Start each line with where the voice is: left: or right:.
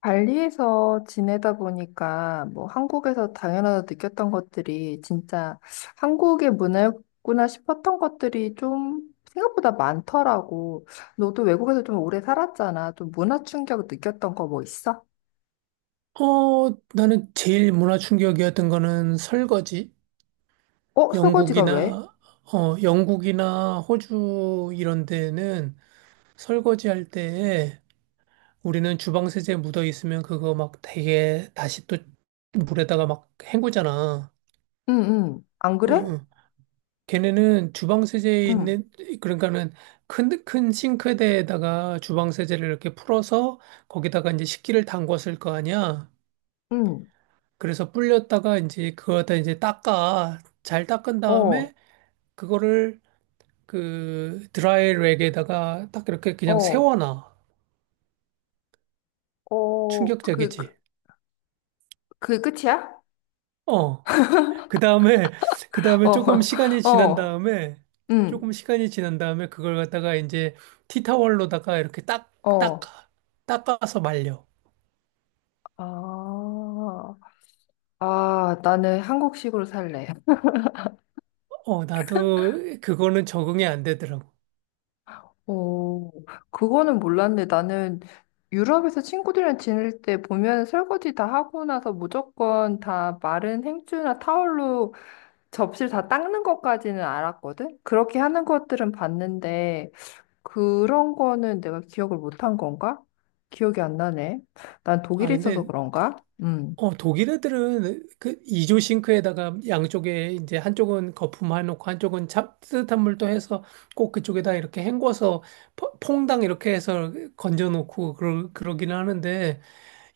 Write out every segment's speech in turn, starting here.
left: 발리에서 지내다 보니까 뭐 한국에서 당연하다 느꼈던 것들이 진짜 한국의 문화였구나 싶었던 것들이 좀 생각보다 많더라고. 너도 외국에서 좀 오래 살았잖아. 좀 문화 충격 느꼈던 거 뭐 있어?
right: 나는 제일 문화 충격이었던 거는 설거지.
left: 어, 설거지가 왜?
right: 영국이나, 영국이나 호주 이런 데는 설거지 할 때에 우리는 주방 세제 묻어 있으면 그거 막 되게 다시 또 물에다가 막 헹구잖아.
left: 응, 응. 안
right: 응,
left: 그래?
right: 응. 걔네는 주방 세제에
left: 응,
right: 있는, 그러니까는 큰 싱크대에다가 주방 세제를 이렇게 풀어서 거기다가 이제 식기를 담궜을 거 아니야.
left: 응.
right: 그래서 불렸다가 이제 그거 다 이제 닦아. 잘 닦은
left: 어,
right: 다음에 그거를 그 드라이 랙에다가 딱 이렇게 그냥
left: 어,
right: 세워놔.
left: 어,
right: 충격적이지.
left: 그 끝이야?
right: 어. 그 다음에, 그 다음에 조금 시간이
left: 어,
right: 지난
left: 어,
right: 다음에,
left: 응,
right: 조금 시간이 지난 다음에 그걸 갖다가 이제 티타월로다가 이렇게 딱,
left: 어.
right: 닦아. 닦아서 말려.
left: 아, 아, 나는 한국식으로 살래.
right: 나도 그거는 적응이 안 되더라고.
left: 오, 그거는 몰랐네. 나는 유럽에서 친구들이랑 지낼 때 보면 설거지 다 하고 나서 무조건 다 마른 행주나 타월로 접시를 다 닦는 것까지는 알았거든? 그렇게 하는 것들은 봤는데, 그런 거는 내가 기억을 못 한 건가? 기억이 안 나네. 난
right: 아,
left: 독일에 있어서
right: 근데
left: 그런가? 음.
right: 독일 애들은 그 이조 싱크에다가 양쪽에 이제 한쪽은 거품 해 놓고 한쪽은 따뜻한 물도 해서 꼭 그쪽에다 이렇게 헹궈서 퐁당 이렇게 해서 건져 놓고 그러긴 하는데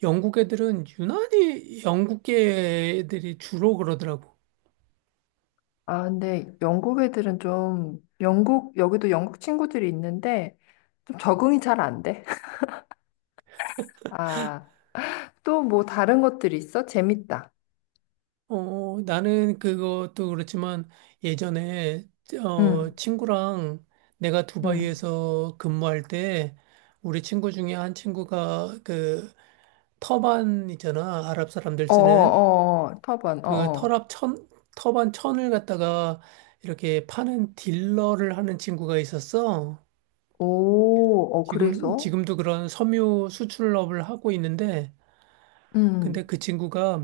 right: 영국 애들은 유난히 영국계 애들이 주로 그러더라고.
left: 아, 근데 영국 애들은 좀, 여기도 영국 친구들이 있는데, 좀 적응이 잘 안 돼. 아. 또 뭐 다른 것들이 있어? 재밌다.
right: 나는 그것도 그렇지만 예전에
left: 응,
right: 친구랑 내가
left: 응,
right: 두바이에서 근무할 때 우리 친구 중에 한 친구가 그 터반 있잖아. 아랍 사람들 쓰는
left: 어어어, 터번,
right: 그
left: 어어.
right: 터랍 천, 터반 천을 갖다가 이렇게 파는 딜러를 하는 친구가 있었어.
left: 오, 어, 그래서?
right: 지금도 그런 섬유 수출업을 하고 있는데,
left: 응,
right: 근데 그 친구가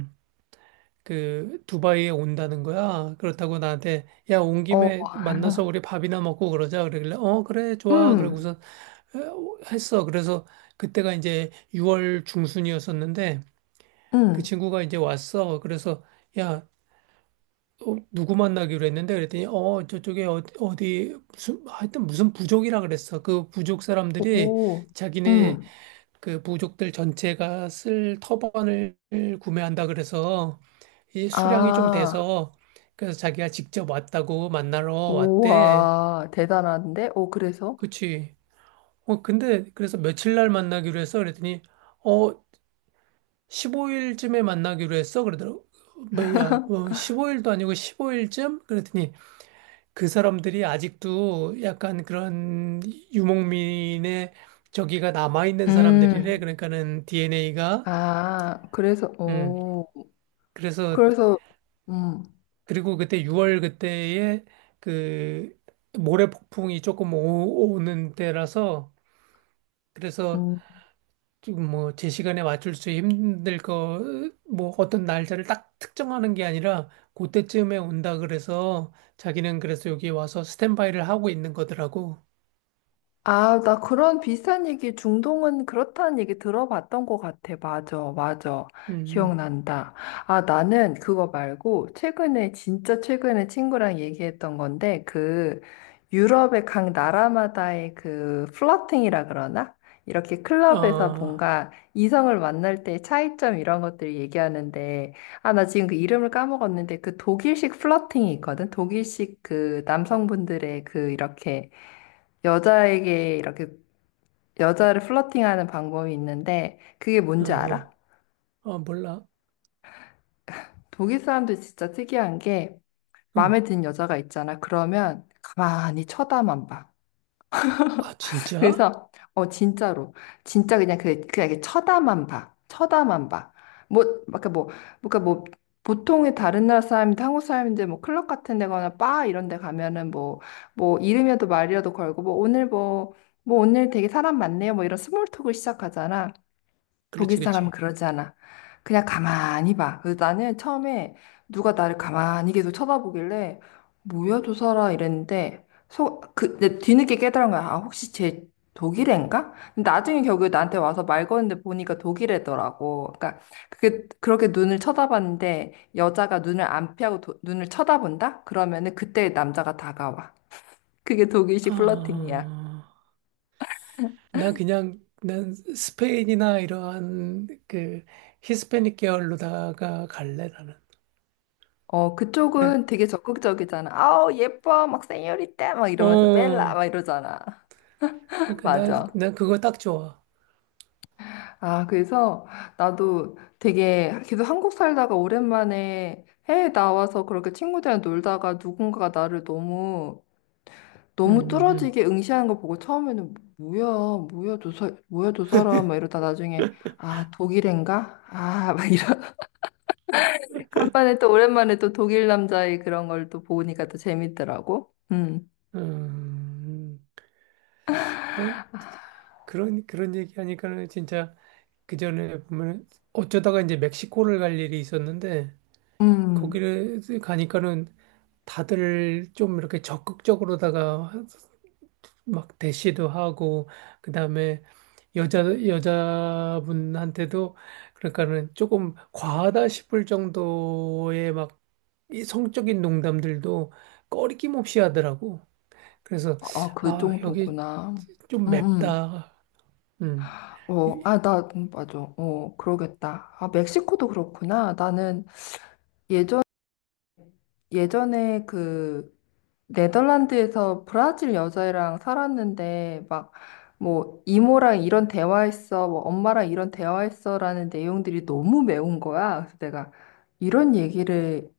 right: 그 두바이에 온다는 거야. 그렇다고 나한테, 야, 온
left: 어,
right: 김에 만나서 우리 밥이나 먹고 그러자. 그러길래, 어, 그래, 좋아.
left: 음,
right: 그러고서 했어. 그래서 그때가 이제 6월 중순이었었는데, 그
left: 응,
right: 친구가 이제 왔어. 그래서, 야, 누구 만나기로 했는데 그랬더니 저쪽에 어디 무슨 하여튼 무슨 부족이라 그랬어. 그 부족 사람들이
left: 오,
right: 자기네
left: 응.
right: 그 부족들 전체가 쓸 터번을 구매한다 그래서 이 수량이 좀
left: 아,
right: 돼서 그래서 자기가 직접 왔다고 만나러 왔대.
left: 우와, 대단한데? 오, 그래서?
right: 그치? 근데 그래서 며칠 날 만나기로 했어 그랬더니 어 15일쯤에 만나기로 했어 그러더라고. 어, 뭐야 뭐 15일도 아니고 15일쯤 그랬더니 그 사람들이 아직도 약간 그런 유목민의 저기가 남아있는 사람들이래.
left: 음,
right: 그러니까는 DNA가,
left: 아, 그래서,
right: 음,
left: 오,
right: 그래서,
left: 그래서, 음.
right: 그리고 그때 6월 그때에 그 모래폭풍이 조금 오는 때라서, 그래서
left: 음.
right: 좀 뭐 제 시간에 맞출 수 힘들 거, 뭐 어떤 날짜를 딱 특정하는 게 아니라, 그때쯤에 온다 그래서 자기는 그래서 여기 와서 스탠바이를 하고 있는 거더라고.
left: 아, 나 그런 비슷한 얘기, 중동은 그렇다는 얘기 들어봤던 것 같아. 맞아, 맞아.
right: 음,
left: 기억난다. 아, 나는 그거 말고, 최근에, 진짜 최근에 친구랑 얘기했던 건데, 그, 유럽의 각 나라마다의 그, 플러팅이라 그러나? 이렇게 클럽에서
right: 어.
left: 뭔가 이성을 만날 때 차이점 이런 것들 얘기하는데, 아, 나 지금 그 이름을 까먹었는데, 그 독일식 플러팅이 있거든? 독일식 그 남성분들의 그 이렇게, 여자에게 이렇게 여자를 플러팅하는 방법이 있는데 그게
right: 어,
left: 뭔지 알아?
right: 어, 몰라.
left: 독일 사람들 진짜 특이한 게
right: 응.
left: 마음에 든 여자가 있잖아. 그러면 가만히 쳐다만 봐.
right: 아, 진짜?
left: 그래서 진짜로 진짜 그냥 이렇게 쳐다만 봐. 쳐다만 봐. 뭐 그러니까 뭐 그러니까 뭐 보통의 다른 나라 사람인데 한국 사람인데 뭐 클럽 같은 데거나 바 이런 데 가면은 뭐 이름이라도 말이라도 걸고 뭐 오늘 뭐 오늘 되게 사람 많네요. 뭐 이런 스몰 톡을 시작하잖아. 독일
right: 그렇지,
left: 사람은
right: 그렇지.
left: 그러지 않아. 그냥 가만히 봐. 그래서 나는 처음에 누가 나를 가만히 계속 쳐다보길래 뭐야 저 사람 이랬는데 내 뒤늦게 깨달은 거야. 아 혹시 쟤 독일애인가? 근데 나중에 결국에 나한테 와서 말 거는데 보니까 독일애더라고. 그러니까 그게 그렇게 눈을 쳐다봤는데 여자가 눈을 안 피하고 눈을 쳐다본다? 그러면은 그때 남자가 다가와. 그게 독일식 플러팅이야.
right: 아, 난 스페인이나 이러한 그 히스패닉 계열로다가 갈래, 나는.
left: 어,
right: 네.
left: 그쪽은 되게 적극적이잖아. 아우, 예뻐. 막 세뇨리떼. 막 이러면서 벨라.
right: 어,
left: 막 이러잖아.
right: 그러니까
left: 맞아.
right: 나 그거 딱 좋아.
left: 아, 그래서 나도 되게 계속 한국 살다가 오랜만에 해외 나와서 그렇게 친구들이랑 놀다가 누군가가 나를 너무
right: 음,
left: 너무
right: 음,
left: 뚫어지게 응시하는 걸 보고 처음에는 뭐야, 저 사람, 막 이러다 나중에, 아, 독일인가? 아, 막 이런. 간만에 또 오랜만에 또 독일 남자의 그런 걸 또 보니까 또 재밌더라고. 음.
right: 음. 음, 난 그런 얘기하니까는 진짜 그 전에 보면 어쩌다가 이제 멕시코를 갈 일이 있었는데
left: 음.
right: 거기를 가니까는 다들 좀 이렇게 적극적으로다가 막 대시도 하고 그다음에 여자 여자분한테도 그러니까는 조금 과하다 싶을 정도의 막이 성적인 농담들도 꺼리낌 없이 하더라고. 그래서
left: 아, 그
right: 아, 여기
left: 정도구나.
right: 좀
left: 응 응.
right: 맵다. 음.
left: 어,
right: 이-
left: 아, 맞아. 어, 그러겠다. 아, 멕시코도 그렇구나. 나는 예전, 예전에 그, 네덜란드에서 브라질 여자애랑 살았는데, 막, 뭐, 이모랑 이런 대화했어, 뭐, 엄마랑 이런 대화했어라는 내용들이 너무 매운 거야. 그래서 내가 이런 얘기를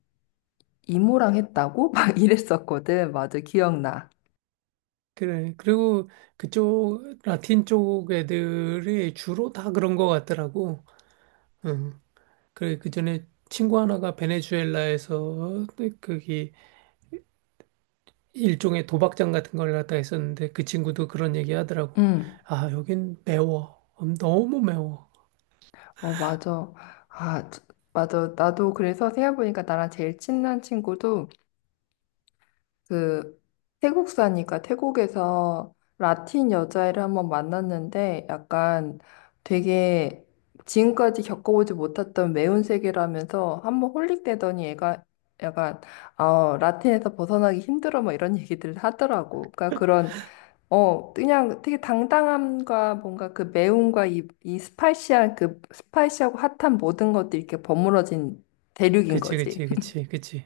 left: 이모랑 했다고? 막 이랬었거든. 맞아, 기억나.
right: 그래. 그리고 그쪽 라틴 쪽 애들이 주로 다 그런 것 같더라고. 음. 그래, 그 전에 친구 하나가 베네수엘라에서 그기 일종의 도박장 같은 걸 갖다 했었는데 그 친구도 그런 얘기 하더라고.
left: 응.
right: 아, 여긴 매워. 너무 매워.
left: 어, 맞아. 아, 맞아. 나도 그래서 생각해보니까 나랑 제일 친한 친구도 그 태국 사니까 태국에서 라틴 여자애를 한번 만났는데 약간 되게 지금까지 겪어보지 못했던 매운 세계라면서 한번 홀릭되더니 애가 약간 라틴에서 벗어나기 힘들어 뭐 이런 얘기들 하더라고. 그러니까 그런 그냥 되게 당당함과 뭔가 그 매움과 이 스파이시한 그 스파이시하고 핫한 모든 것들이 이렇게 버무러진 대륙인 거지.
right: 그치.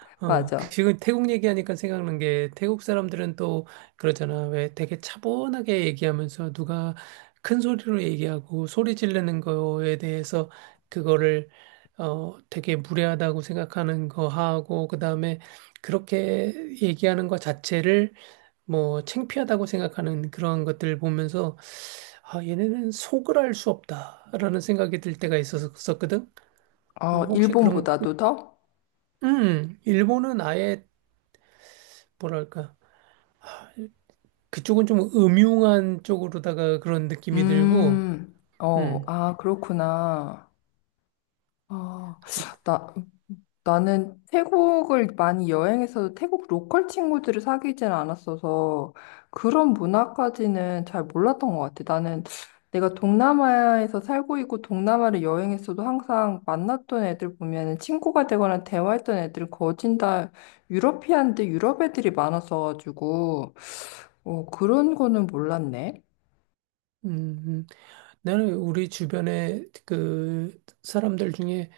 right: 어,
left: 맞아.
right: 지금 태국 얘기하니까 생각난 게 태국 사람들은 또 그러잖아. 왜 되게 차분하게 얘기하면서 누가 큰 소리로 얘기하고 소리 지르는 거에 대해서 그거를 어, 되게 무례하다고 생각하는 거 하고 그다음에 그렇게 얘기하는 것 자체를 뭐 창피하다고 생각하는 그런 것들 보면서 아, 얘네는 속을 알 수 없다라는 생각이 들 때가 있었었거든.
left: 어,
right: 혹시 그런
left: 일본보다도 더?
right: 일본은 아예 뭐랄까 그쪽은 좀 음흉한 쪽으로다가 그런 느낌이 들고,
left: 어,
right: 음,
left: 아, 그렇구나. 어,
right: 그,
left: 나, 나는 태국을 많이 여행해서 태국 로컬 친구들을 사귀진 않았어서 그런 문화까지는 잘 몰랐던 것 같아. 나는 내가 동남아에서 살고 있고 동남아를 여행했어도 항상 만났던 애들 보면은 친구가 되거나 대화했던 애들은 거진 다 유러피안데 유럽 애들이 많았어가지고 그런 거는 몰랐네.
right: 음, 음. 나는 우리 주변에 그 사람들 중에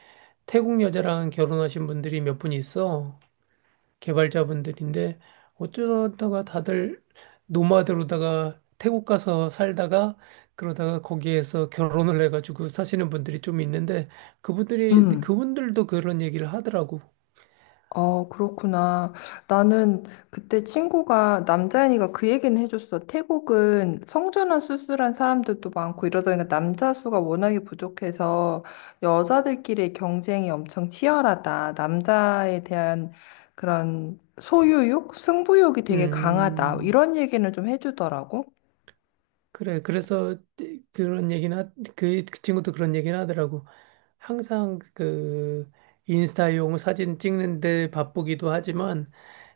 right: 태국 여자랑 결혼하신 분들이 몇 분 있어. 개발자분들인데 어쩌다가 다들 노마드로다가 태국 가서 살다가 그러다가 거기에서 결혼을 해가지고 사시는 분들이 좀 있는데 그분들이
left: 음.
right: 그분들도 그런 얘기를 하더라고.
left: 아, 그렇구나. 나는 그때 친구가, 남자애니까 그 얘기는 해줬어. 태국은 성전환 수술한 사람들도 많고 이러다 보니까 남자 수가 워낙에 부족해서 여자들끼리의 경쟁이 엄청 치열하다. 남자에 대한 그런 소유욕? 승부욕이 되게 강하다.
right: 음.
left: 이런 얘기는 좀 해주더라고.
right: 그래, 그래서 그런 얘기나 그 친구도 그런 얘기는 하더라고. 항상 그 인스타용 사진 찍는데 바쁘기도 하지만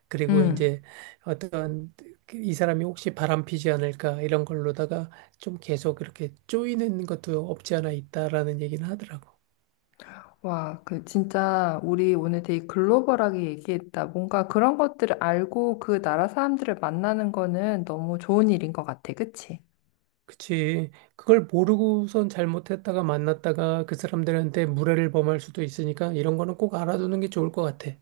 right: 그리고
left: 음.
right: 이제 어떤 그 이 사람이 혹시 바람피지 않을까 이런 걸로다가 좀 계속 이렇게 쪼이는 것도 없지 않아 있다라는 얘기는 하더라고.
left: 와, 그 진짜 우리 오늘 되게 글로벌하게 얘기했다. 뭔가 그런 것들을 알고 그 나라 사람들을 만나는 거는 너무 좋은 일인 것 같아. 그치?
right: 그치. 그걸 모르고선 잘못했다가 만났다가 그 사람들한테 무례를 범할 수도 있으니까 이런 거는 꼭 알아두는 게 좋을 것 같아.